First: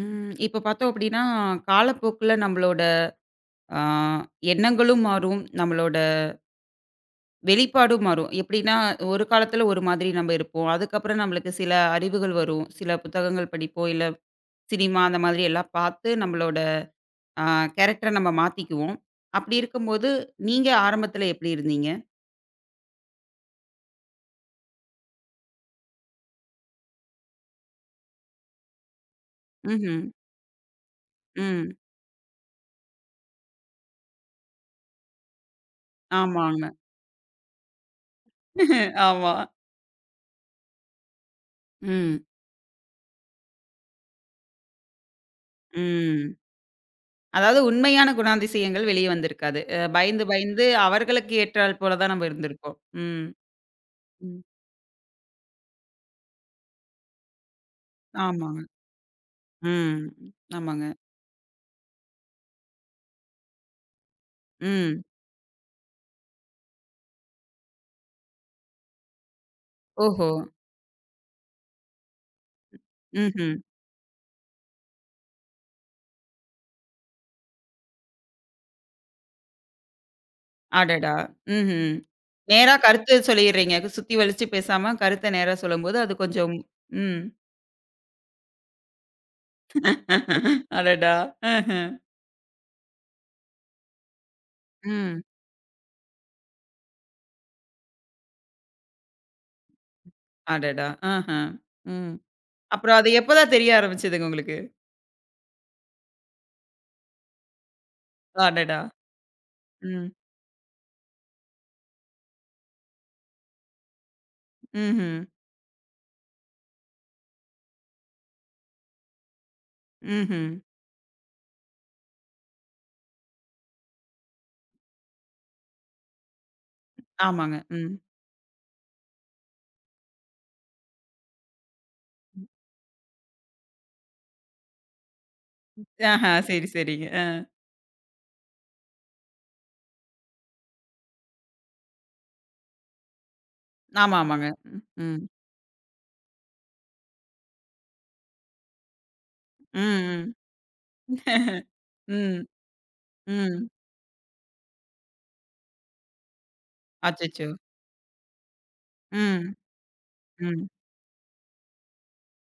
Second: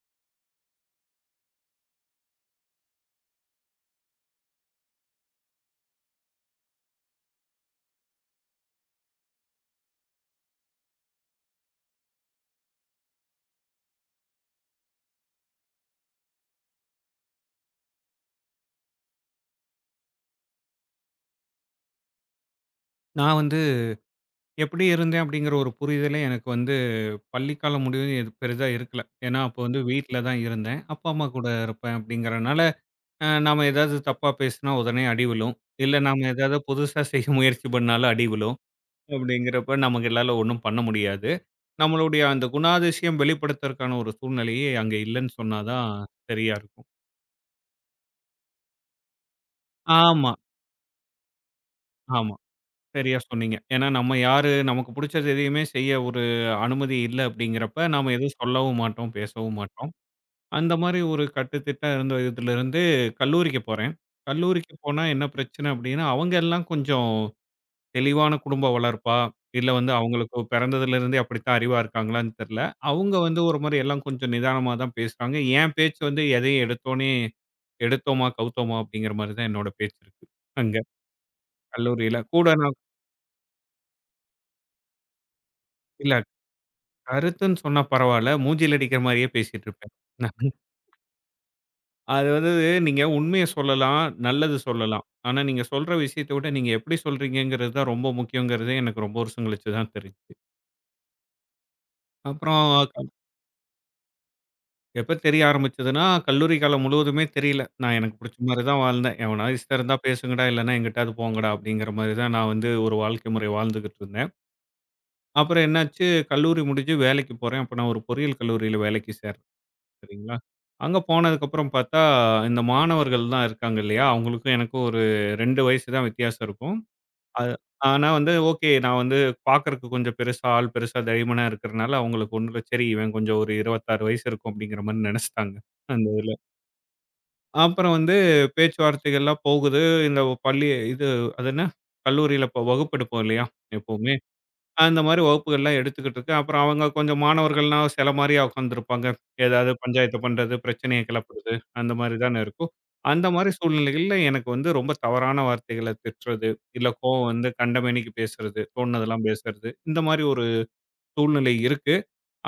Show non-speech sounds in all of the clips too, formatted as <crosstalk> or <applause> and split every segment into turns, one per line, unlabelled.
ம். இப்ப பார்த்தோம் அப்படின்னா, காலப்போக்குல நம்மளோட ஆ எண்ணங்களும் மாறும். நம்மளோட வெளிப்பாடும் மாறும். எப்படின்னா, ஒரு காலத்துல ஒரு மாதிரி நம்ம இருப்போம். அதுக்கப்புறம் நம்மளுக்கு சில அறிவுகள் வரும். சில புத்தகங்கள் படிப்போம், இல்ல சினிமா அந்த மாதிரி எல்லாம் பார்த்து நம்மளோட ஆ கேரக்டர நம்ம மாத்திக்குவோம். அப்படி இருக்கும்போது, நீங்க ஆரம்பத்துல எப்படி இருந்தீங்க?
நான் வந்து எப்படி இருந்தேன் அப்படிங்கிற ஒரு புரிதலே எனக்கு வந்து பள்ளிக்காலம் முடிவு எது பெரிதா இருக்கல. ஏன்னா, அப்போ வந்து
ம்ஹ்ம்.
வீட்ல தான் இருந்தேன். அப்பா, அம்மா கூட
ம்.
இருப்பேன் அப்படிங்கிறனால, நாம ஏதாவது தப்பா பேசினா உடனே அடி விழும். இல்ல நாம ஏதாவது
ஆமாங்க.
புதுசா செய்ய முயற்சி பண்ணாலும் அடி விழும்.
<laughs> ஆமா.
அப்படிங்கிறப்ப நமங்களால ஒண்ணும் பண்ண முடியாது.
ம்.
நம்மளுடைய அந்த குணாதிசயம் வெளிப்படுத்துறதுக்கான ஒரு சூழ்நிலையே அங்க இல்லன்னு சொன்னா தான்
ம்.
சரியா இருக்கும்.
அதாவது உண்மையான குணாதிசயங்கள் வெளிய வந்திருக்காது. பயந்து,
ஆமா,
பயந்து அவர்களுக்கு ஏற்றால் போல தான் நம்ம
ஆமா.
இருந்திருப்போம்.
சரியா
ம்.
சொன்னீங்க. ஏன்னா நம்ம
ம்.
யாரு நமக்கு புடிச்சது எதையுமே செய்ய ஒரு அனுமதி இல்ல அப்படிங்கிறப்ப, நாம எதுவும்
ஆமாங்க.
சொல்லவும் மாட்டோம், பேசவும் மாட்டோம்.
ம்.
அந்த
ஆமாங்க.
மாரி ஒரு கட்டுத்திட்டா இருந்த இதுலருந்து கல்லூரிக்கு போறேன். கல்லூரிக்கு
ம்.
போனா என்ன பிரச்சனை அப்படின்னா, அவங்க எல்லாம் கொஞ்சம் தெளிவான குடும்ப வளர்ப்பா, இல்ல வந்து
ஓஹோ!
அவங்களுக்கு பிறந்ததிலிருந்தே அப்படித்தான் அறிவா இருக்காங்களான்னு தெரியல. அவங்க வந்து
ம்ஹ்ம்.
ஒரு மாரி எல்லாம் கொஞ்சம் நிதானமா தான் பேசுறாங்க. என் பேச்சு வந்து எதையும் எடுத்தோனே எடுத்தோமா, கவுத்தோமா அப்படிங்கிற மாரி தான் என்னோட பேச்சு இருக்கு. அங்க
அடடா! ம்ஹ்ம்.
கல்லூரியில. கூட
நேரா
நான்
கருத்து சொல்லிர்றீங்க. சுத்தி வலிச்சு பேசாம கருத்த நேரா சொல்லும்போது
இல்ல
அது கொஞ்சம் ம்.
கருத்துன்னு சொன்னா பரவால்ல. மூஞ்சில அடிக்கிற மாரியே பேசிட்டு இருப்பேன்.
<laughs> அடடா! ஆஹ.
அது வந்து நீங்க உண்மைய சொல்லலாம், நல்லது சொல்லலாம்.
ம்.
ஆனா நீங்க சொல்ற விஷயத்த விட நீங்க எப்படி சொல்றீங்கங்கிறது தான் ரொம்ப முக்கியங்கிறதே எனக்கு ரொம்ப வருஷம் கழிச்சு தான் தெரிஞ்சுது.
அடடா! ஆஹ. ம்.
அப்புறம்
அப்புறம்
க-
அது எப்பதான் தெரிய ஆரம்பிச்சதுங்க உங்களுக்கு?
எப்ப தெரிய ஆரம்பிச்சதுன்னா, கல்லூரி காலம் முழுவதுமே தெரியல. நான் எனக்கு புடிச்ச மாரி தான்
அடடா!
வாழ்ந்தேன். எவனா இஷ்டம் இருந்தா
ம்.
பேசுங்கடா, இல்லன்னா எங்கிட்டாவது போங்கடா அப்படிங்கிற மாரி தான் நான் வந்து ஒரு வாழ்க்கை முறை வாழ்ந்துகிட்டு இருந்தேன்.
ம்ஹ்ம்.
அப்புறம் என்னாச்சு, கல்லூரி முடிஞ்சு வேலைக்கு போறேன். அப்ப நான் ஒரு பொறியியல் கல்லூரியில வேலைக்கு சேர்றேன். சரிங்களா?
ம்ஹ்ம்.
அங்க போனதுக்கப்புறம் பார்த்தா, இந்த மாணவர்கள் தான் இருக்காங்க இல்லையா? அவங்களுக்கும் எனக்கும் ஒரு 2 வயசு தான் வித்தியாசம் இருக்கும். அது
ஆமாங்க. ம்.
ஆனா வந்து ஓகே. நான் வந்து பார்க்கறக்கு கொஞ்சம் பெருசா, ஆள் பெருசா தைரியமானா இருக்கிறனால, அவங்களுக்கு ஒண்ணுல சரி இவன் கொஞ்சம் ஒரு 26 வயசு இருக்கும் அப்படிங்கிற மாரி நெனச்சுட்டாங்க. அந்த
ஆஹ.
இதுல.
சரி, சரிங்க.
அப்புறம் வந்து பேச்சுவார்த்தைகள்லாம் போகுது. இந்த பள்ளி இது அது என்ன? கல்லூரியில இப்ப வகுப்பு எடுப்போம் இல்லையா? எப்பவுமே.
ஆமா, ஆமாங்க. ம்,
அந்த
ம்,
மாரி வகுப்புகள்லாம் எடுத்துக்கிட்டு இருக்கேன். அப்புறம் அவங்க கொஞ்சம் மாணவர்கள்னா சில மாரியா உட்காந்துருப்பாங்க. ஏதாவது பஞ்சாயத்து
ம்,
பண்றது, பிரச்சனைய கிளப்புறது அந்த மாரி தானே
ம்,
இருக்கும். அந்த மாரி
ம்.
சூழ்நிலைகள்ல எனக்கு வந்து ரொம்ப தவறான வார்த்தைகள திட்டுறது, இல்ல கோவம்
அச்சச்சோ!
வந்து கண்டமேனிக்கு பேசுறது, தோணுனதெல்லாம்
ம்,
பேசுறது, இந்த மாரி ஒரு
ம்,
சூழ்நிலை இருக்கு.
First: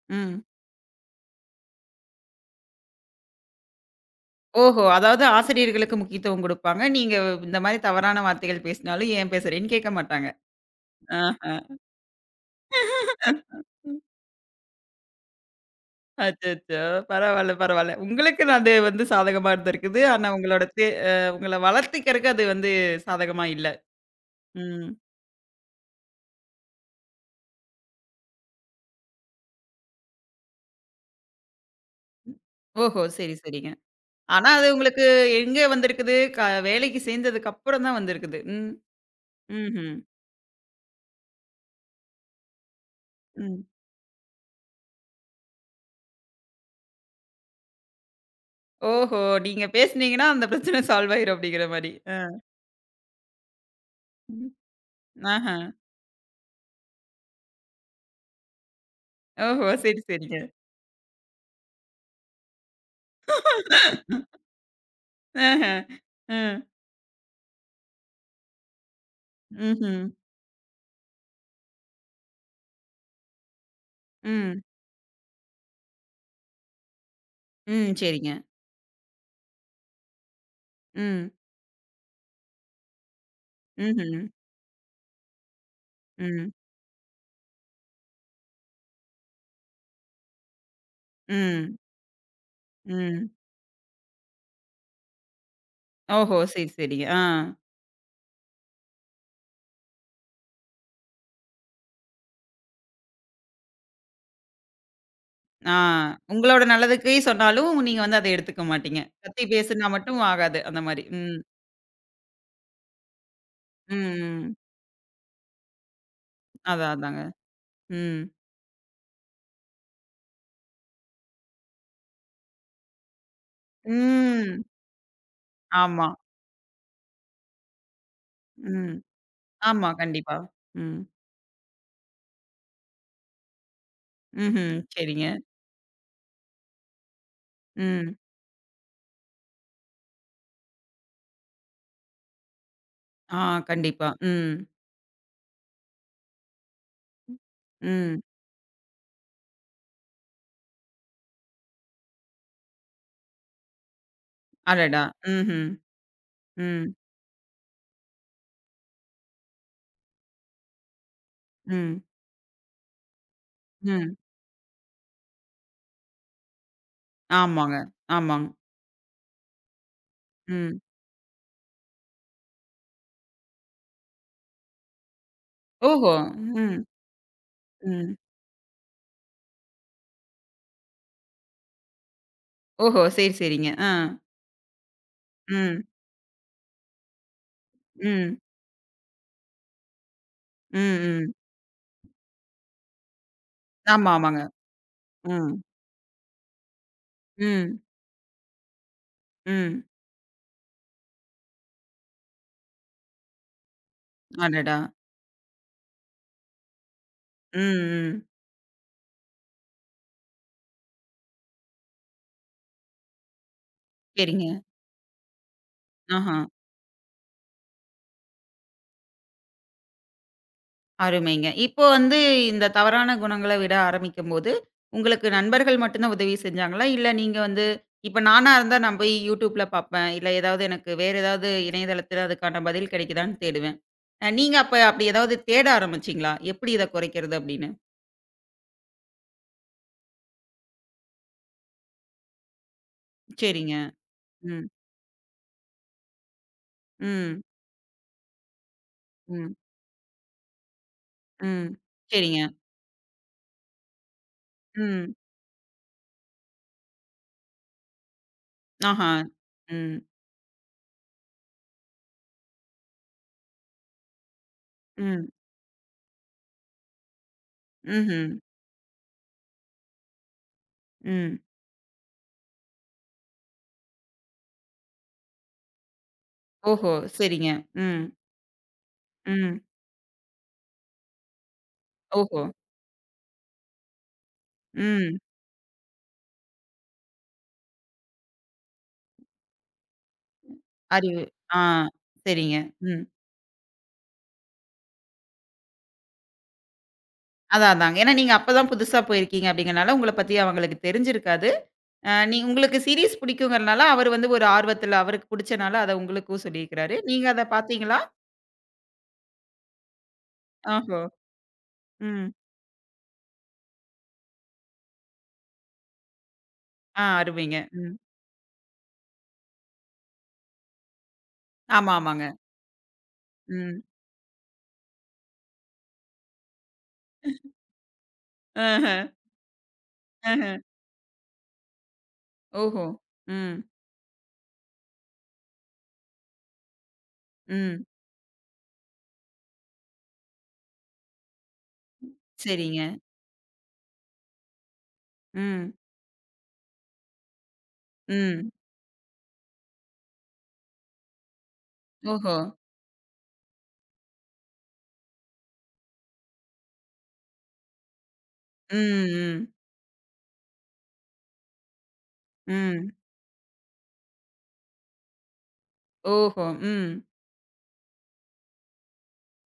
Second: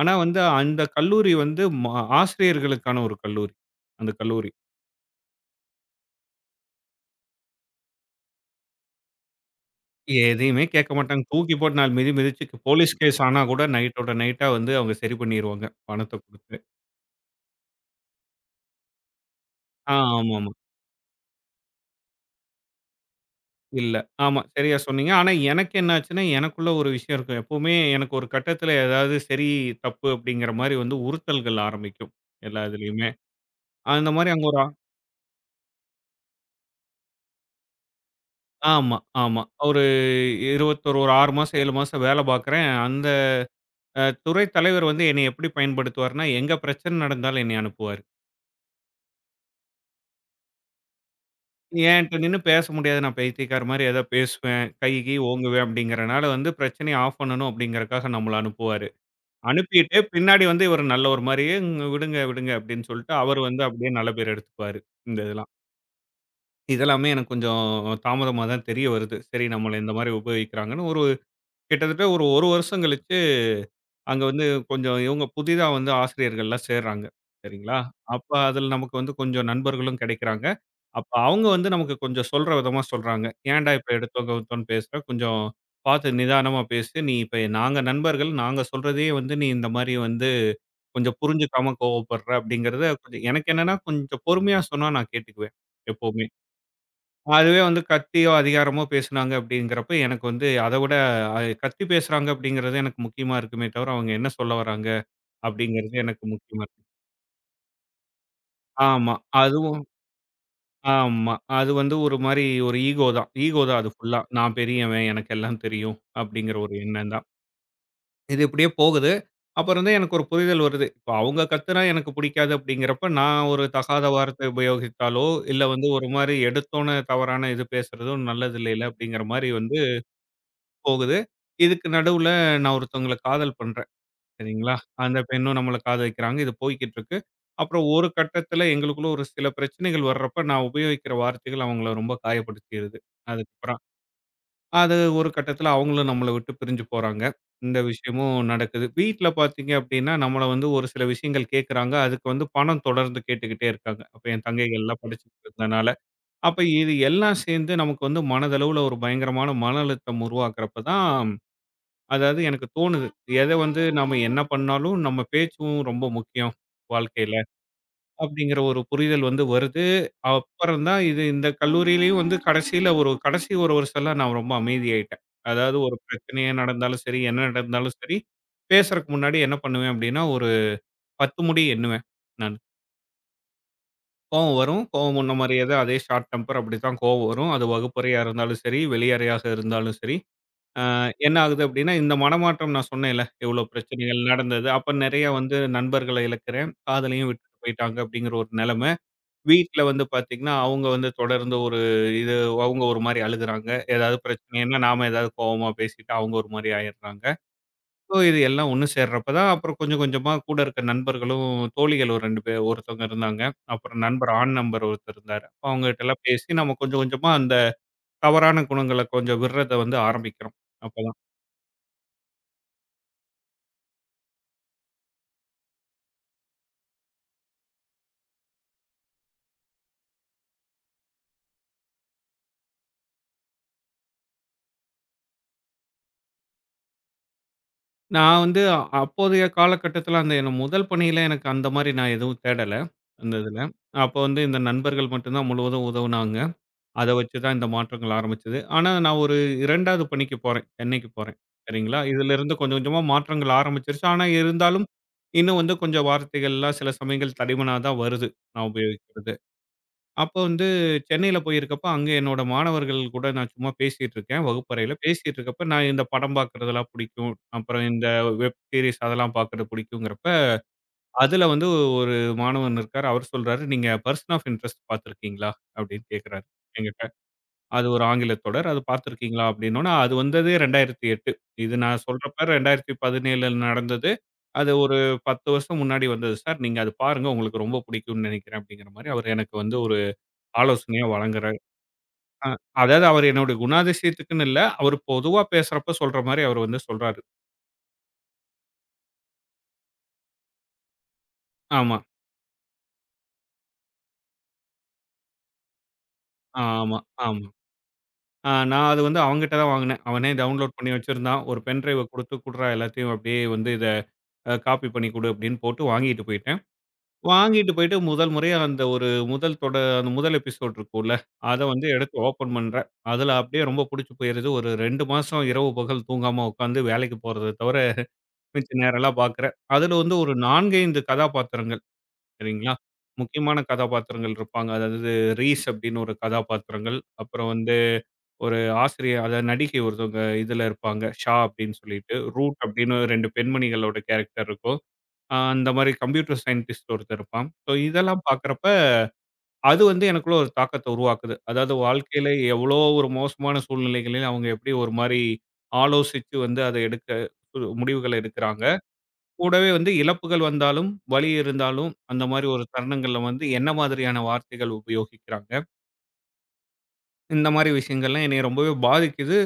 ஆனா வந்து
ம்.
அந்த கல்லூரி வந்து ஆசிரியர்களுக்கான ஒரு கல்லூரி. அந்த கல்லூரி.
ஓஹோ! அதாவது ஆசிரியர்களுக்கு முக்கியத்துவம் குடுப்பாங்க. நீங்க இந்த மாரி தவறான வார்த்தைகள் பேசினாலும், ஏன் பேசுறேன்னு கேட்க மாட்டாங்க.
எதையுமே கேட்க மாட்டாங்க.
ஆஹா.
தூக்கி போட்டு 4 மிதி மிதிச்சு போலீஸ் கேஸ் ஆனா கூட நைட்டோட நைட்டா வந்து அவங்க சரி பண்ணிருவாங்க. பணத்த குடுத்து.
அச்சச்சோ! பரவால்ல, பரவால்ல. உங்களுக்கு நான் அது வந்து சாதகமா
ஆ
இருந்திருக்குது. ஆனா
ஆமாமா.
உங்களோட தே அ உங்கள வளர்த்துக்கிறக்கு அது வந்து சாதகமா இல்ல.
இல்ல. ஆமா. சரியா
ம்.
சொன்னீங்க. ஆனா, எனக்கு என்ன ஆச்சுன்னா, எனக்குள்ள ஒரு விஷயம் இருக்கும். எப்பவுமே எனக்கு ஒரு கட்டத்தில ஏதாவது சரி, தப்பு அப்படிங்கிற மாரி வந்து உறுத்தல்கள் ஆரம்பிக்கும். எல்லா
ஓஹோ!
இதுலயுமே.
சரி, சரிங்க.
அந்த மாரி அங்க
ஆனா
ஒரு
அது உங்களுக்கு எங்க வந்திருக்குது? வேலைக்கு சேர்ந்ததுக்கு அப்புறம் தான் வந்திருக்குது. ம்.
ஆமா, ஆமா. ஒரு
ம்ஹ்ம்.
21 ஒரு 6 மாசம், 7 மாசம் வேலை பார்க்குறேன். அந்த
ம்.
துறை தலைவர் வந்து என்னைய எப்படி பயன்படுத்துவார்ன்னா, எங்க பிரச்சனை நடந்தாலும் என்னைய அனுப்புவாரு.
ஓஹோ! நீங்க பேசுனீங்கன்னா, அந்த பிரச்சனை சால்வ் ஆயிரும் அப்படிங்கிற மாரி.
என்ட்ட
அ.
நின்னு பேச முடியாது. நான் பைத்தியக்கார மாரி ஏதோ
ம்.
பேசுவேன். கை, கிய்
ஆஹ.
ஓங்குவேன் அப்படிங்கிறனால வந்து பிரச்சனைய ஆஃப் பண்ணணும் அப்படிங்கிறக்காக நம்மள அனுப்புவாரு.
ஓஹோ!
அனுப்பிட்டு
சரி, சரிங்க.
பின்னாடி வந்து இவரு நல்லவரு மாரியே, "ம் விடுங்க, விடுங்க" அப்படின்னு சொல்லிட்டு அவரு வந்து அப்படியே நல்ல பேர் எடுத்துக்குவாரு, இந்த இதெல்லாம்.
ஆஹ. அ.
இதெல்லாமே எனக்கு கொஞ்சம் தாமதமா தான் தெரிய வருது. சரி நம்மள இந்த
ம்ஹ்ம்.
மாரி உபயோகிக்கிறாங்கன்னு ஒரு கிட்டத்தட்ட ஒரு 1 வருஷம் கழிச்சு, அங்க வந்து
ம்.
கொஞ்சம் இவங்க புதிதா வந்து ஆசிரியர்கள்லாம் சேர்றாங்க. சரிங்களா?
ம்.
அப்ப
சரிங்க.
அதுல நமக்கு வந்து கொஞ்சம் நண்பர்களும் கிடைக்கிறாங்க. அப்ப
ம்.
அவங்க வந்து நமக்கு கொஞ்சம் சொல்ற விதமா சொல்றாங்க. "ஏன்டா இப்ப
ம்ஹ்ம்.
எடுத்தோம், கவுத்தோம்ன்னு பேசுற? கொஞ்சம் பார்த்து
ம்.
நிதானமா பேசு. நீ இப்ப நாங்க நண்பர்கள். நாங்க சொல்றதையே வந்து நீ இந்த மாரி வந்து கொஞ்சம் புரிஞ்சுக்காம
ம்.
கோவப்படுற அப்படிங்கிறத கொஞ்சம்
ம்.
எனக்கு என்னன்னா கொஞ்சம் பொறுமையா சொன்னா நான் கேட்டுக்குவேன் எப்பவுமே.
ஓஹோ! சரி, சரிங்க. ஆ.
அதுவே வந்து கத்தியோ, அதிகாரமோ பேசுனாங்க அப்படிங்கிறப்ப எனக்கு வந்து அத விட கத்தி பேசுறாங்க அப்படிங்கிறது எனக்கு முக்கியமா இருக்குமே தவிர, அவங்க என்ன சொல்ல வராங்க
ஆ.
அப்படிங்கிறது எனக்கு
உங்களோட
முக்கியமா இருக்கு.
நல்லதுக்கே சொன்னாலும், நீங்க வந்து அத எடுத்துக்க மாட்டீங்க.
ஆமா.
கத்தி
அதுவும்
பேசுனா மட்டும் ஆகாது. அந்த மாரி.
ஆமா.
ம்.
அது வந்து ஒரு மாரி ஒரு ஈகோ தான். ஈகோ தான் அது ஃபுல்லா.
ம்.
நான் பெரியவன், எனக்கு எல்லாம் தெரியும் அப்படிங்கிற ஒரு
அதான்,
எண்ணம்
அதாங்க.
தான்.
ம்.
இது இப்படியே போகுது. அப்புறம் தான் எனக்கு ஒரு புரிதல் வருது. இப்ப அவங்க கத்துனா எனக்கு புடிக்காது அப்படிங்கிறப்ப, நான் ஒரு தகாத வார்த்தை
ம்.
உபயோகித்தாலோ, இல்ல வந்து ஒரு
ஆமா.
மாரி எடுத்தோன தவறான இது பேசுறதோ நல்லது இல்லைல
ம்.
அப்படிங்கிற மாரி வந்து
ஆமா. கண்டிப்பா. ம்.
போகுது. இதுக்கு நடுவுல நான் ஒருத்தவங்கள காதல் பண்றேன். சரிங்களா?
ம்ஹ்ம்.
அந்த
சரிங்க.
பெண்ணும் நம்மள காதலிக்கிறாங்க. இது போய்க்கிட்டு இருக்கு. அப்புறம் ஒரு
ம்.
கட்டத்துல எங்களுக்குள்ள ஒரு சில பிரச்சனைகள் வர்றப்ப, நான் உபயோகிக்கிற வார்த்தைகள் அவங்கள ரொம்ப காயப்படுத்திருது.
ஆ
அதுக்கப்புறம்.
கண்டிப்பா. ம்.
அது ஒரு கட்டத்துல அவங்களும் நம்மள விட்டு பிரிஞ்சு போறாங்க. இந்த
ம்.
விஷயமும் நடக்குது. வீட்ல பார்த்தீங்க அப்டின்னா, நம்மள வந்து ஒரு சில விஷயங்கள் கேட்கறாங்க. அதுக்கு வந்து பணம் தொடர்ந்து கேட்டுக்கிட்டே இருக்காங்க. அப்ப என் தங்கைகள்லாம்
அடடா!
படிச்சுட்டு
ம்ஹ்ம்.
இருந்தனால. அப்ப
ம்.
இது எல்லாம் சேர்ந்து நமக்கு வந்து மனதளவுல ஒரு பயங்கரமான மன அழுத்தம் உருவாக்குறப்ப தான்,
ம்.
அதாவது எனக்கு தோணுது. எத வந்து
ம்.
நாம என்ன பண்ணாலும் நம்ம பேச்சும் ரொம்ப முக்கியம் வாழ்க்கையில.
ஆமாங்க. ஆமாங்க.
அப்படிங்கிற ஒரு புரிதல் வந்து வருது.
ம்.
அப்புறம் தான் இது இந்த கல்லூரியிலயும் வந்து கடைசியில ஒரு கடைசி ஒரு வருஷம்லாம் நான் ரொம்ப அமைதியாயிட்டேன். அதாவது ஒரு
ஓஹோ!
பிரச்சனையே
ம்.
நடந்தாலும் சரி, என்ன நடந்தாலும்
ம்.
சரி, பேசுறக்கு முன்னாடி என்ன பண்ணுவேன் அப்படின்னா, ஒரு 10 முடி எண்ணுவேன் நானு.
ஓஹோ! சரி, சரிங்க. ஆ.
கோவம் வரும். கோவம் முன்ன மாரியே தான்
ம்.
அதே ஷார்ட் டெம்பர் அப்படித்தான் கோவம் வரும். அது வகுப்பறையா
ம்.
இருந்தாலும் சரி, வெளியறையாக இருந்தாலும் சரி.
ம்.
அ என்ன
ம்.
ஆகுது அப்படின்னா, இந்த மனமாற்றம் நான் சொன்னேன்ல, எவ்வளோ
ஆமா,
பிரச்சனைகள்
ஆமாங்க.
நடந்தது. அப்ப நெறைய
ம்.
வந்து நண்பர்கள இழக்கிறேன். காதலையும் விட்டுட்டு
ம்.
போயிட்டாங்க அப்படிங்கிற ஒரு நெலைம. வீட்ல
ம்.
வந்து பார்த்தீங்கன்னா, அவங்க வந்து தொடர்ந்து ஒரு இது அவங்க ஒரு மாரி அழுகுறாங்க. ஏதாவது
அடடா!
பிரச்சனைன்னா, நாம ஏதாவது கோவமா பேசிட்டு அவங்க ஒரு மாரி ஆயிடுறாங்க.
ம்.
ஸோ
ம்.
இது எல்லாம் ஒண்ணு சேர்றப்ப தான் அப்புறம் கொஞ்சம் கொஞ்சமா கூட இருக்க நண்பர்களும், தோழிகள் ஒரு 2 பேர் ஒருத்தவங்க இருந்தாங்க. அப்புறம் நண்பர்
சரிங்க.
ஆண் நண்பர் ஒருத்தர் இருந்தாரு. அவங்ககிட்டலாம்
ஆஹா.
பேசி நம்ம கொஞ்சம் கொஞ்சமா அந்த தவறான குணங்கள கொஞ்சம் விடுறத வந்து ஆரம்பிக்கிறோம். அப்பதான்.
அருமைங்க. இப்போ வந்து இந்த தவறான குணங்கள விட ஆரம்பிக்கும்போது, உங்களுக்கு நண்பர்கள் மட்டும் தான் உதவி செஞ்சாங்களா? இல்ல நீங்க வந்து இப்ப நானா இருந்தா நான் போய் YouTubeல பாப்பேன். இல்ல ஏதாவது எனக்கு வேற ஏதாவது இணையதளத்தில அதுக்கான பதில் கிடைக்குதான்னு தேடுவேன். நீங்க அப்ப அப்படி ஏதாவது தேட ஆரம்பிச்சீங்களா? எப்படி இத குறைக்கிறது அப்படின்னு?
நான் வந்து அப்போதைய காலகட்டத்தில அந்த என் முதல் பணியில எனக்கு அந்த மாரி நான் எதுவும் தேடல, அந்த இதுல.
சரிங்க.
அப்போ வந்து இந்த
ம்.
நண்பர்கள் மட்டும் தான் முழுவதும் உதவுனாங்க. அத வச்சு
ம்.
தான் இந்த மாற்றங்கள் ஆரம்பிச்சது. ஆனா, நான் ஒரு
ம்.
2வது பணிக்கு போறேன். சென்னைக்கு போறேன்.
ம்.
சரிங்களா?
சரிங்க.
இதிலிருந்து கொஞ்சம் கொஞ்சமா மாற்றங்கள் ஆரம்பிச்சிருச்சு. ஆனா, இருந்தாலும்
ம்.
இன்னும் வந்து கொஞ்சம் வார்த்தைகள்லாம் சில சமயங்கள் தடிமனா தான் வருது, நான்
ஆஹா.
உபயோகிக்கிறது.
ம்.
அப்போ வந்து சென்னையில போயிருக்கப்ப, அங்க என்னோட மாணவர்கள் கூட நான் சும்மா பேசிட்டு இருக்கேன் வகுப்பறையில.
ம்.
பேசிட்டு இருக்கப்ப, நான் இந்த படம் பார்க்கிறதெல்லாம் பிடிக்கும். அப்புறம் இந்த
ம்ஹ்ம்.
வெப் சீரிஸ் அதெல்லாம் பார்க்கிறது பிடிக்குங்கிறப்ப,
ம்.
அதில வந்து ஒரு மாணவன் இருக்காரு. அவர் சொல்றாரு, "நீங்க பர்சன் ஆஃப் இன்ட்ரெஸ்ட் பார்த்திருக்கீங்களா?" அப்படின்னு கேட்கிறாரு
ஓஹோ!
என்கிட்ட.
சரிங்க.
அது ஒரு
ம்.
ஆங்கில தொடர். அது பார்த்திருக்கீங்களா?
ம்.
அப்படின்னோன, அது வந்ததே 2008. இது நான்
ஓஹோ!
சொல்றப்ப 2017 நடந்தது. அது ஒரு
ம்.
10 வருஷம் முன்னாடி வந்தது சார். நீங்க அது பாருங்க. உங்களுக்கு ரொம்ப பிடிக்கும்னு நெனைக்கிறேன் அப்படிங்கிற மாரி அவரு எனக்கு வந்து ஒரு ஆலோசனையா
அறிவு.
வழங்குறாரு.
ஆ
அ
சரிங்க. ம்.
அதாவது அவரு என்னுடைய குணாதிசயத்துக்குன்னு இல்ல. அவரு பொதுவா பேசுறப்ப சொல்ற மாரி அவரு வந்து சொல்றாரு.
அதான், அதாங்க. ஏன்னா நீங்க அப்பதான் புதுசா போயிருக்கீங்க அப்படிங்கிறனால உங்கள பத்தி அவங்களுக்கு தெரிஞ்சிருக்காது.
ஆமா,
நீ உங்களுக்கு சீரிஸ் பிடிக்குங்கிறனால அவரு வந்து ஒரு ஆர்வத்துல அவருக்கு புடிச்சனால அத உங்களுக்கும் சொல்லியிருக்கிறாரு.
ஆமா,
நீங்க அத
ஆமா.
பார்த்தீங்களா?
அ நான் அது வந்து அவன்கிட்ட தான் வாங்குனேன். அவனே டவுன்லோட் பண்ணி
ஓஹோ!
வச்சிருந்தான். ஒரு பென் டிரைவ
ம்.
குடுத்து, "குடுறா எல்லாத்தையும் அப்படியே வந்து இத காப்பி பண்ணி குடு" அப்படின்னு போட்டு வாங்கிட்டு போயிட்டேன்.
ஆ அருமைங்க.
வாங்கிட்டு
ம்.
போயிட்டு முதல் முறையா அந்த ஒரு முதல் தொட அந்த முதல் எபிசோட் இருக்கும்ல, அத வந்து
ஆமா,
எடுத்து
ஆமாங்க.
ஓப்பன் பண்றேன். அதுல அப்படியே
ம்.
ரொம்ப புடிச்சு போயிருது. ஒரு 2 மாசம் இரவு பகல் தூங்காம உட்காந்து வேலைக்கு போறத தவிர, மிச்ச
அஹ,
நேரம்லாம் பார்க்குறேன். அதுல வந்து ஒரு
அஹ.
4, 5 கதாபாத்திரங்கள் சரிங்களா?
ஓஹோ! ம்,
முக்கியமான கதாபாத்திரங்கள் இருப்பாங்க. அதாவது ரீஸ் அப்படின்னு ஒரு கதாபாத்திரங்கள். அப்புறம் வந்து
ம்.
ஒரு ஆசிரியர் அதாவது நடிகை ஒருத்தவங்க இதுல இருப்பாங்க. ஷா அப்படின்னு சொல்லிட்டு, ரூட்
சரிங்க.
அப்படின்னு 2 பெண்மணிகளோட கேரக்டர் இருக்கும். அந்த
ம்,
மாரி கம்ப்யூட்டர் சயின்டிஸ்ட் ஒருத்தன் இருப்பான். ஸோ இதெல்லாம்
ம்.
பார்க்குறப்ப, அது வந்து எனக்குள்ள ஒரு தாக்கத்த உருவாக்குது. அதாவது வாழ்க்கையில
ஓஹோ!
எவ்வளோ ஒரு மோசமான சூழ்நிலைகளில் அவங்க எப்படி ஒரு மாரி ஆலோசிச்சு வந்து அத எடுக்க ஒரு முடிவுகள எடுக்குறாங்க.
ம், ம்,
கூடவே வந்து இழப்புகள் வந்தாலும், வலி இருந்தாலும், அந்த மாரி ஒரு
ம்.
தருணங்கள்ல வந்து என்ன மாதிரியான வார்த்தைகள் உபயோகிக்கிறாங்க.
ஓஹோ! ம்,
இந்த மாரி விஷயங்கள்லாம் என்னைய ரொம்பவே பாதிக்குது.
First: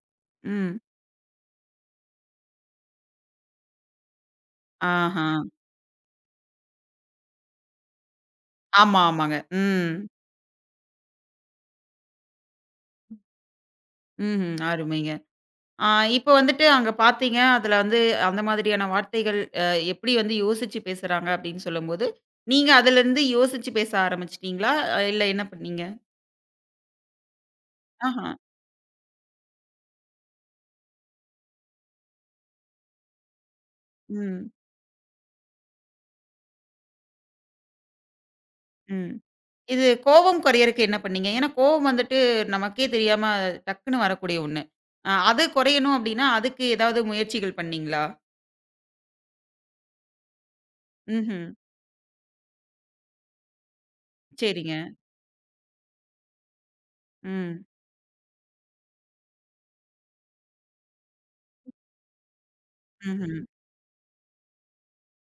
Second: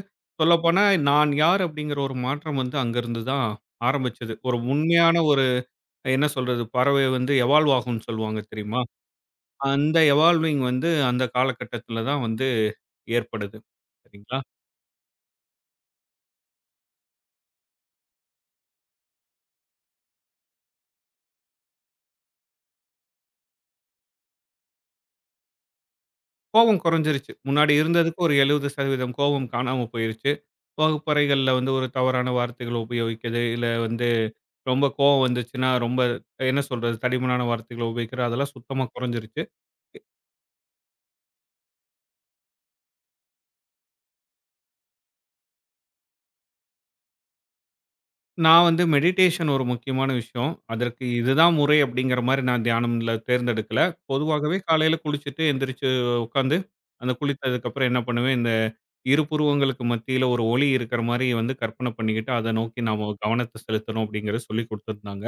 ம்.
சொல்லப்போனா நான் யார் அப்படிங்கிற ஒரு மாற்றம் வந்து அங்கருந்து தான் ஆரம்பிச்சது. ஒரு உண்மையான
ஆஹா.
ஒரு என்ன சொல்றது? பறவை வந்து எவால்வ் ஆகும்னு சொல்லுவாங்க தெரியுமா?
ஆமா, ஆமாங்க. ம்.
அந்த எவால்விங் வந்து அந்த காலகட்டத்தில தான் வந்து ஏற்படுது. சரிங்களா?
ம்ஹ்ம். அருமைங்க. ஆ இப்ப வந்துட்டு அங்க பார்த்தீங்க, அதுல வந்து அந்த மாதிரியான வார்த்தைகள் எப்படி வந்து யோசிச்சு பேசுறாங்க அப்படின்னு சொல்லும்போது, நீங்க அதுலருந்து யோசிச்சு பேச ஆரம்பிச்சுட்டீங்களா? இல்ல என்ன பண்ணீங்க?
கோவம் குறைஞ்சிருச்சு. முன்னாடி இருந்ததுக்கு
ஆஹா.
ஒரு 70% கோவம் காணாம போயிருச்சு. வகுப்பறைகள்ல வந்து ஒரு தவறான வார்த்தைகள உபயோகிக்கிறது, இல்ல வந்து
ம்.
ரொம்ப கோவம் வந்துச்சுன்னா, ரொம்ப என்ன சொல்றது தடிமனான வார்த்தைகள உபயோகிக்கிறது அதெல்லாம் சுத்தமா
ம்.
குறைஞ்சிருச்சு.
இது கோவம் குறையறக்கு என்ன பண்ணீங்க? ஏன்னா கோவம் வந்துட்டு நமக்கே தெரியாம டக்குன்னு வரக்கூடிய ஒண்ணு. அது குறையணும் அப்படின்னா, அதுக்கு ஏதாவது முயற்சிகள் பண்ணீங்களா?
நான் வந்து மெடிடேஷன் ஒரு முக்கியமான விஷயம். அதற்கு
ம்ஹ்ம்.
இதுதான் முறை அப்படிங்கிற மாரி நான் தியானம்ல தேர்ந்தெடுக்கல. பொதுவாகவே
சரிங்க.
காலையில குளிச்சுட்டு எந்திரிச்சு உட்காந்து, அந்த
ம்.
குளித்ததுக்கப்புறம் என்ன பண்ணுவேன், இந்த இரு புருவங்களுக்கு மத்தியில ஒரு ஒளி இருக்கிற மாரி வந்து கற்பனை பண்ணிக்கிட்டு, அத நோக்கி நாம
ம்ஹ்ம்.
கவனத்த செலுத்தணும் அப்படிங்கிறத சொல்லிக் குடுத்துருந்தாங்க.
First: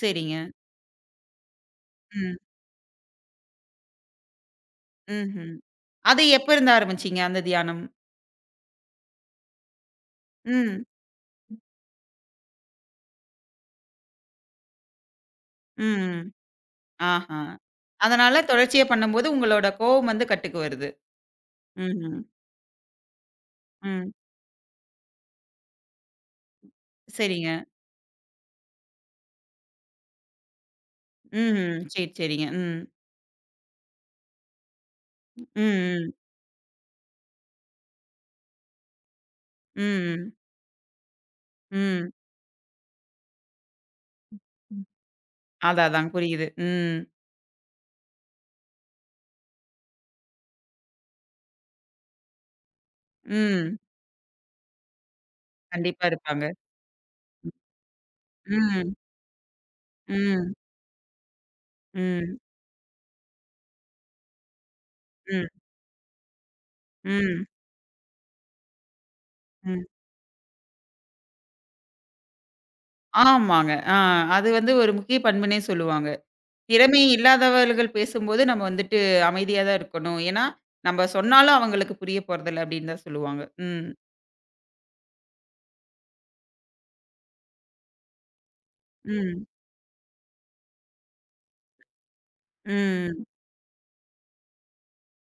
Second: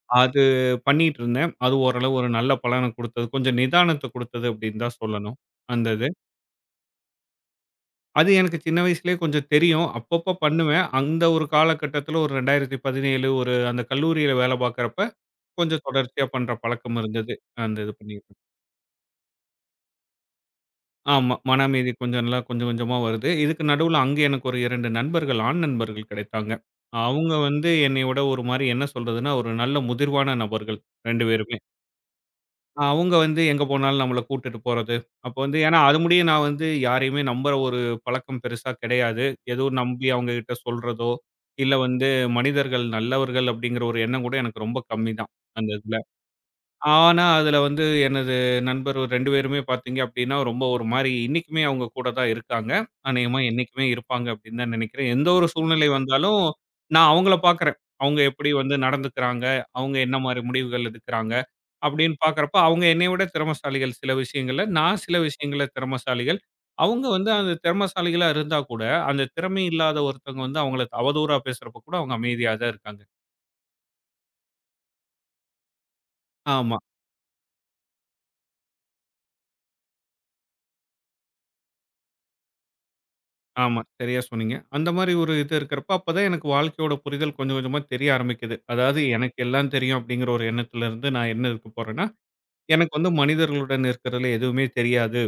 சரிங்க.
அது பண்ணிட்டு இருந்தேன். அது ஓரளவு ஒரு
ம்.
நல்ல பலன குடுத்தது. கொஞ்சம் நிதானத்த குடுத்தது அப்படின்னு தான் சொல்லணும்.
ம்ஹ்ம்.
அந்த இது.
அது எப்ப இருந்து ஆரம்பிச்சீங்க அந்த தியானம்?
அது எனக்கு சின்ன வயசுலயே கொஞ்சம் தெரியும். அப்பப்ப பண்ணுவேன்.
ம்.
அந்த ஒரு காலகட்டத்தில ஒரு 2017 ஒரு அந்த கல்லூரியில வேலை பார்க்கிறப்ப, கொஞ்சம்
ம்.
தொடர்ச்சியா பண்ற பழக்கம் இருந்தது.
ஆஹா!
அந்த இது பண்ணிக்கிட்டு.
அதனால தொடர்ச்சியா பண்ணும்போது உங்களோட கோவம் வந்து கட்டுக்கு வருது.
ஆமா. மன அமைதி
ம்ஹ்ம்.
கொஞ்சம் நல்லா கொஞ்சம் கொஞ்சமா வருது. இதுக்கு நடுவுல
ம்.
அங்க எனக்கு ஒரு 2 நண்பர்கள், ஆண் நண்பர்கள் கிடைத்தாங்க. அவங்க
சரிங்க.
வந்து என்னைய விட ஒரு மாரி என்ன சொல்றதுன்னா, ஒரு நல்ல முதிர்வான நபர்கள் 2 பேருமே.
ம்ஹ்ம். சரி, சரிங்க. ம்.
அவங்க வந்து எங்க போனாலும் நம்மள கூட்டுட்டு போறது. அப்போ
ம்,
வந்து ஏன்னா, அது
ம்.
முடிய நான் வந்து யாரையுமே நம்புற ஒரு பழக்கம் பெருசா கிடையாது. எதுவும் நம்பி அவங்க
ம்,
கிட்ட சொல்றதோ, இல்ல வந்து
ம்.
மனிதர்கள் நல்லவர்கள் அப்படிங்கிற ஒரு எண்ணம் கூட எனக்கு ரொம்ப கம்மி தான். அந்த
அதான்,
இதுல.
அதான் புரியுது. ம்.
ஆனா, அதுல வந்து எனது நண்பர் ஒரு 2 பேருமே பாத்தீங்க அப்டின்னா, ரொம்ப ஒரு மாரி இன்னைக்குமே அவங்க கூட தான் இருக்காங்க. அநேகமா
ம்.
என்னைக்குமே இருப்பாங்க அப்டின்னு தான் நெனைக்கிறேன். எந்த ஒரு சூழ்நிலை
கண்டிப்பா
வந்தாலும்,
இருப்பாங்க.
நான் அவங்கள பாக்குறேன். அவங்க எப்படி வந்து
ம்.
நடந்துக்கிறாங்க, அவங்க என்ன மாரி
ம்.
முடிவுகள் எடுக்குறாங்க அப்டின்னு
ம்.
பாக்குறப்ப, அவங்க என்னைய விட திறமைசாலிகள் சில விஷயங்கள்ல. நான் சில
ம்.
விஷயங்கள்ல திறமைசாலிகள். அவங்க வந்து
ம்.
அந்த திறமைசாலிகளா இருந்தா கூட, அந்த திறமை
ம்.
இல்லாத ஒருத்தவங்க வந்து அவங்கள அவதூறா பேசுறப்ப கூட அவங்க அமைதியா தான் இருக்காங்க.
ஆமாங்க. ஆ அது வந்து ஒரு முக்கிய பண்புன்னே சொல்லுவாங்க.
ஆமா.
திறமை இல்லாதவர்கள் பேசும்போது நம்ம வந்துட்டு அமைதியா தான் இருக்கணும். ஏன்னா, நம்ம சொன்னாலும் அவங்களுக்கு புரிய போறதில்ல அப்டின்னு தான் சொல்லுவாங்க.
ஆமா.
ம்.
சரியா சொன்னீங்க. அந்த மாரி ஒரு இது இருக்கிறப்ப, அப்பதான் எனக்கு வாழ்க்கையோட புரிதல் கொஞ்சம் கொஞ்சமா தெரிய ஆரம்பிக்குது. அதாவது எனக்கு
ம்.
எல்லாம் தெரியும் அப்படிங்கிற ஒரு எண்ணத்துல இருந்து நான் என்ன இருக்க போறேன்னா, எனக்கு வந்து
ம்.
மனிதர்களுடன் இருக்கிறதுல எதுவுமே தெரியாது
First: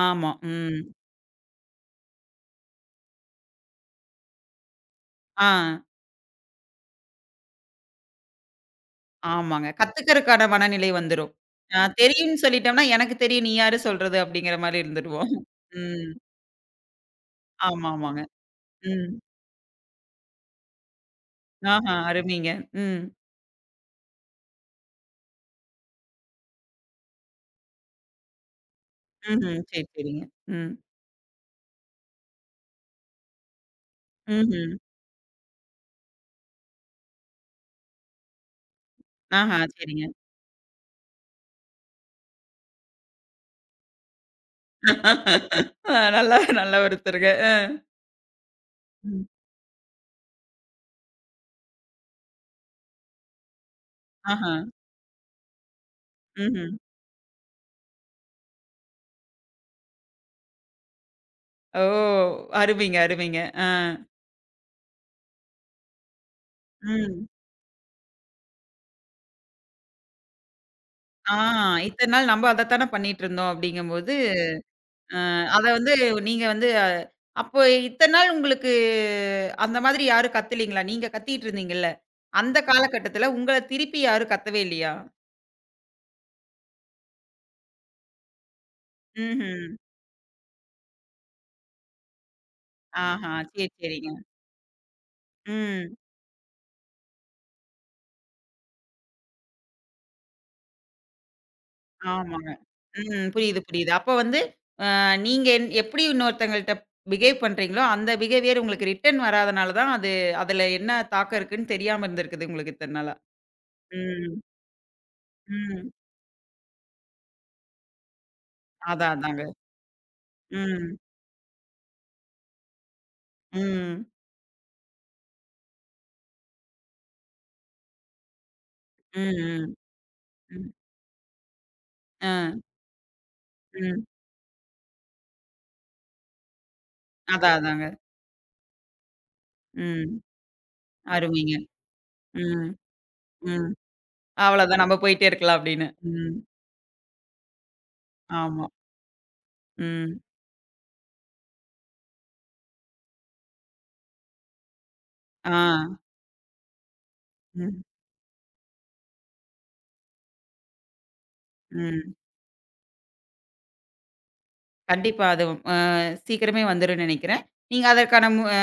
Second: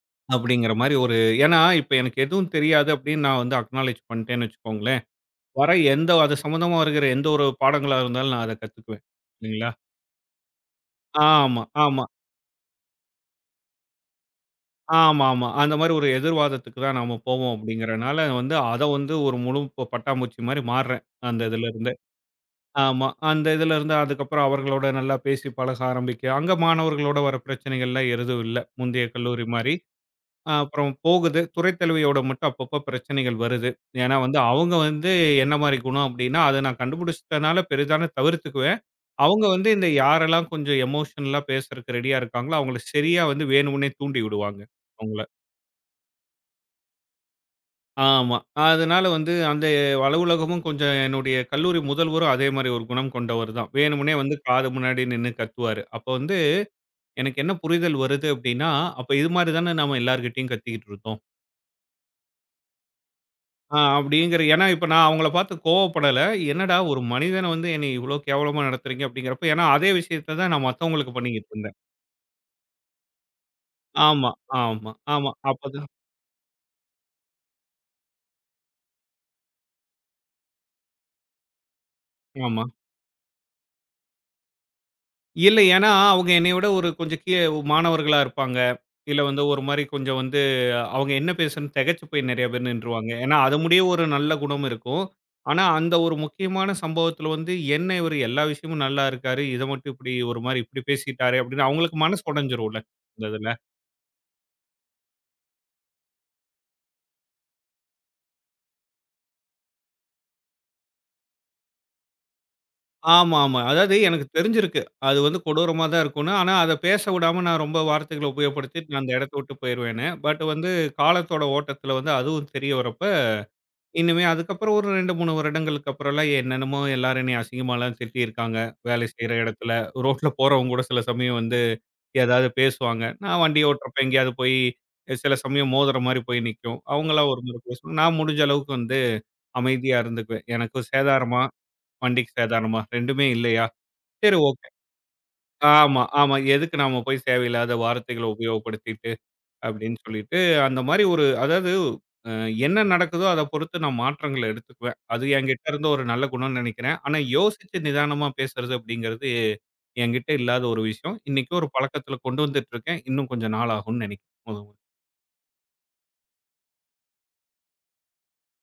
ஆமா.
அப்படிங்கிற
ம்.
மாரி ஒரு ஏன்னா இப்ப எனக்கு எதுவும் தெரியாது அப்படின்னு நான் வந்து அக்னாலேட்ஜ் பண்ணிட்டேன்னு வச்சுக்கோங்களேன்.
ஆ.
வர எந்த அது சம்மந்தமா வருகிற எந்த ஒரு பாடங்களா இருந்தாலும் நான் அத கத்துக்குவேன்.
ஆமாங்க.
இல்லைங்களா?
கத்துக்கிறதுக்கான மனநிலை வந்துரும்.
ஆமா,
ஆ
ஆமா,
தெரியும்னு சொல்லிட்டோம்னா, "எனக்கு தெரியும். நீ யாரு சொல்றது?" அப்படிங்கிற மாரி இருந்துருவோம்.
ஆமாமா. அந்த மாரி ஒரு
ம்.
எதிர்வாதத்துக்கு தான் நாம போவோம்
ஆமா, ஆமாங்க.
அப்படிங்கிறனால வந்து அத
ம்.
வந்து ஒரு முழு பட்டாம்பூச்சி மாரி மாறுறேன். அந்த இதுல இருந்து.
ஆஹா, அருமைங்க. ம்.
ஆமா. அந்த இதுல இருந்து அதுக்கப்புறம் அவர்களோட நல்லா பேசி பழக ஆரம்பிக்க, அங்க மாணவர்களோட வர பிரச்சனைகள்லாம் எதுவும் இல்ல. முந்தைய கல்லூரி
ம்ஹ்ம்.
மாரி.
சரி, சரிங்க. ம்.
அப்புறம் போகுது. துறை தலைவியோட மட்டும் அப்பப்போ பிரச்சனைகள் வருது. ஏன்னா வந்து அவங்க
ம்ஹ்ம்.
வந்து என்ன மாரி குணம் அப்டின்னா, அத நான் கண்டுபிடிச்சிட்டனால பெரிதான தவிர்த்துக்குவேன். அவங்க
ஆஹா,
வந்து இந்த
சரிங்க.
யாரெல்லாம் கொஞ்சம் எமோஷனலா பேசுறதுக்கு ரெடியா இருக்காங்களோ, அவங்கள சரியா வந்து வேணும்னே தூண்டி விடுவாங்க. அவங்கள.
ஆ நல்லா நல்ல ஒருத்தருங்க. அ.
ஆமா. அதனால
ம்.
வந்து அந்த அலுவலகமும் கொஞ்சம் என்னுடைய கல்லூரி முதல்வரும் அதே மாரி ஒரு குணம் கொண்டவர் தான். வேணும்னே வந்து
ஆஹா.
காது முன்னாடி நின்னு கத்துவாரு. அப்ப வந்து
ம்ஹ்ம்.
எனக்கு என்ன புரிதல் வருது அப்டின்னா, அப்ப இது மாரி தானே நாம எல்லார்கிட்டயும் கத்திக்கிட்டு இருந்தோம்.
ஓ! அருமைங்க, அருமைங்க. ஆ.
ஆ அப்டிங்கிற ஏன்னா இப்ப நான் அவங்கள பார்த்து கோவப்படல. என்னடா ஒரு
ம்.
மனிதன வந்து என்னைய இவ்ளோ கேவலமா நடத்துறீங்க அப்டிங்கிறப்ப ஏன்னா அதே விஷயத்த தான் நான் மத்தவங்களுக்கு
ஆ
பண்ணிக்கிட்டு இருந்தேன்.
இத்தன நாள் நம்ம அதத்தானே பண்ணிட்டு இருந்தோம் அப்படிங்கும்போது,
ஆமா, ஆமா,
அ
ஆமா.
அத
அப்பதான்
வந்து நீங்க வந்து அப்போ இத்தன நாள் உங்களுக்கு அந்த மாதிரி யாரும் கத்தலீங்களா? நீங்க கத்திட்டு இருந்தீங்கல்ல. அந்த
ஆமா.
காலகட்டத்துல உங்கள திருப்பி யாரும் கத்தவே இல்லையா?
இல்ல. ஏன்னா, அவங்க என்னைய விட ஒரு கொஞ்சம் கீழ மாணவர்களா இருப்பாங்க. இல்ல வந்து ஒரு
ம்ஹ்ம்.
மாரி கொஞ்சம் வந்து அவங்க என்ன பேசணும்னு திகைச்சு போய் நெறைய பேர் நின்றுவாங்க.
ஆஹா.
ஏன்னா, அது
சரி,
முடிய ஒரு
சரிங்க.
நல்ல குணம் இருக்கும். ஆனா, அந்த
ம்.
ஒரு முக்கியமான சம்பவத்துல வந்து, என்ன இவரு எல்லா விஷயமும் நல்லா இருக்காரு. இத மட்டும் இப்டி ஒரு மாரி இப்டி பேசிட்டாரே அப்டின்னு அவங்களுக்கு மனசு
ஆமாங்க.
உடைஞ்சிரும்ல இந்த
ம்.
இதுல.
புரியுது, புரியுது. அப்ப வந்து நீங்க எப்படி இன்னொருத்தங்கள்ட்ட பிஹேவ் பண்றீங்களோ, அந்த பிஹேவியர் உங்களுக்கு ரிட்டர்ன் வராதனால தான் அது அதுல என்ன தாக்கம் இருக்குன்னு தெரியாம இருந்திருக்குது உங்களுக்கு இத்தன நாளா.
ஆமா, ஆமா. அதாவது எனக்கு
ம்.
தெரிஞ்சிருக்கு. அது வந்து கொடூரமா
ம்.
தான் இருக்கும்னு. ஆனா, அத பேச விடாம நான் ரொம்ப வார்த்தைகள உபயோகப்படுத்தி நான் அந்த
அதான்,
இடத்த
அதாங்க.
விட்டு போயிருவேன்னு. பட் வந்து
ம்.
காலத்தோட ஓட்டத்துல வந்து அதுவும் தெரிய வரப்ப
ம்.
இனிமே அதுக்கப்புறம் ஒரு 2, 3 வருடங்களுக்கு அப்புறம்லாம் என்னென்னமோ எல்லாரும் என்னைய அசிங்கமாலாம் திட்டியிருக்காங்க. வேலை
ம்,
செய்ற
ம்.
இடத்துல, ரோட்ல
ம்.
போறவங்க கூட சில சமயம் வந்து
அ.
ஏதாவது பேசுவாங்க. நான் வண்டி ஓட்டுறப்ப
ம்.
எங்கேயாவது போய் சில சமயம் மோதுற மாரி போய் நிக்கும். அவங்கலாம் ஒரு
அதான்,
முறை
அதாங்க.
பேசுவாங்க. நான் முடிஞ்ச அளவுக்கு வந்து அமைதியா
ம்.
இருந்துக்குவேன். எனக்கும் சேதாரமா?
அருமைங்க.
வண்டிக்கு
ம்,
சேதாரமா? 2மே இல்லையா?
ம்.
சரி ஓகே.
அவ்வளதான் நம்ம போயிட்டே இருக்கலாம் அப்படின்னு.
ஆமா,
ம்.
ஆமா. எதுக்கு நாம போய் தேவையில்லாத வார்த்தைகள
ஆமா.
உபயோகப்படுத்திட்டு அப்படின்னு
ம்.
சொல்லிட்டு, அந்த மாரி ஒரு அதாவது அ என்ன நடக்குதோ அத பொறுத்து நான் மாற்றங்கள எடுத்துக்குவேன். அது
ஆ.
என்கிட்ட இருந்த ஒரு நல்ல குணம்னு நெனைக்கிறேன். ஆனா யோசிச்சு
ம்,
நிதானமா பேசுறது அப்படிங்கிறது என்கிட்ட இல்லாத ஒரு விஷயம். இன்னைக்கு ஒரு
ம்.
பழக்கத்துல கொண்டு வந்துட்டு இருக்கேன். இன்னும் கொஞ்சம் நாள் ஆகும்னு நெனைக்கிறேன்.
கண்டிப்பா அது அ சீக்கிரமே வந்துரும்னு நெனைக்கிறேன். நீங்க அதற்கான மு அ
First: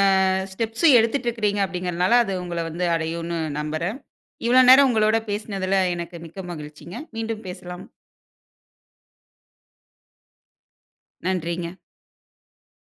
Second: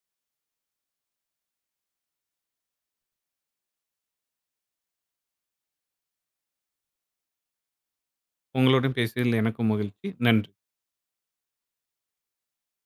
ஸ்டெப்ஸும் எடுத்துட்டு இருக்கிறீங்க அப்படிங்கிறனால, அது உங்கள வந்து அடையும்னு நம்புறேன். இவ்வளோ நேரம் உங்களோட பேசினதுல எனக்கு மிக்க மகிழ்ச்சிங்க. மீண்டும் பேசலாம்.
உங்களுடன் பேசியதில் எனக்கும் மகிழ்ச்சி. நன்றி.
நன்றிங்க.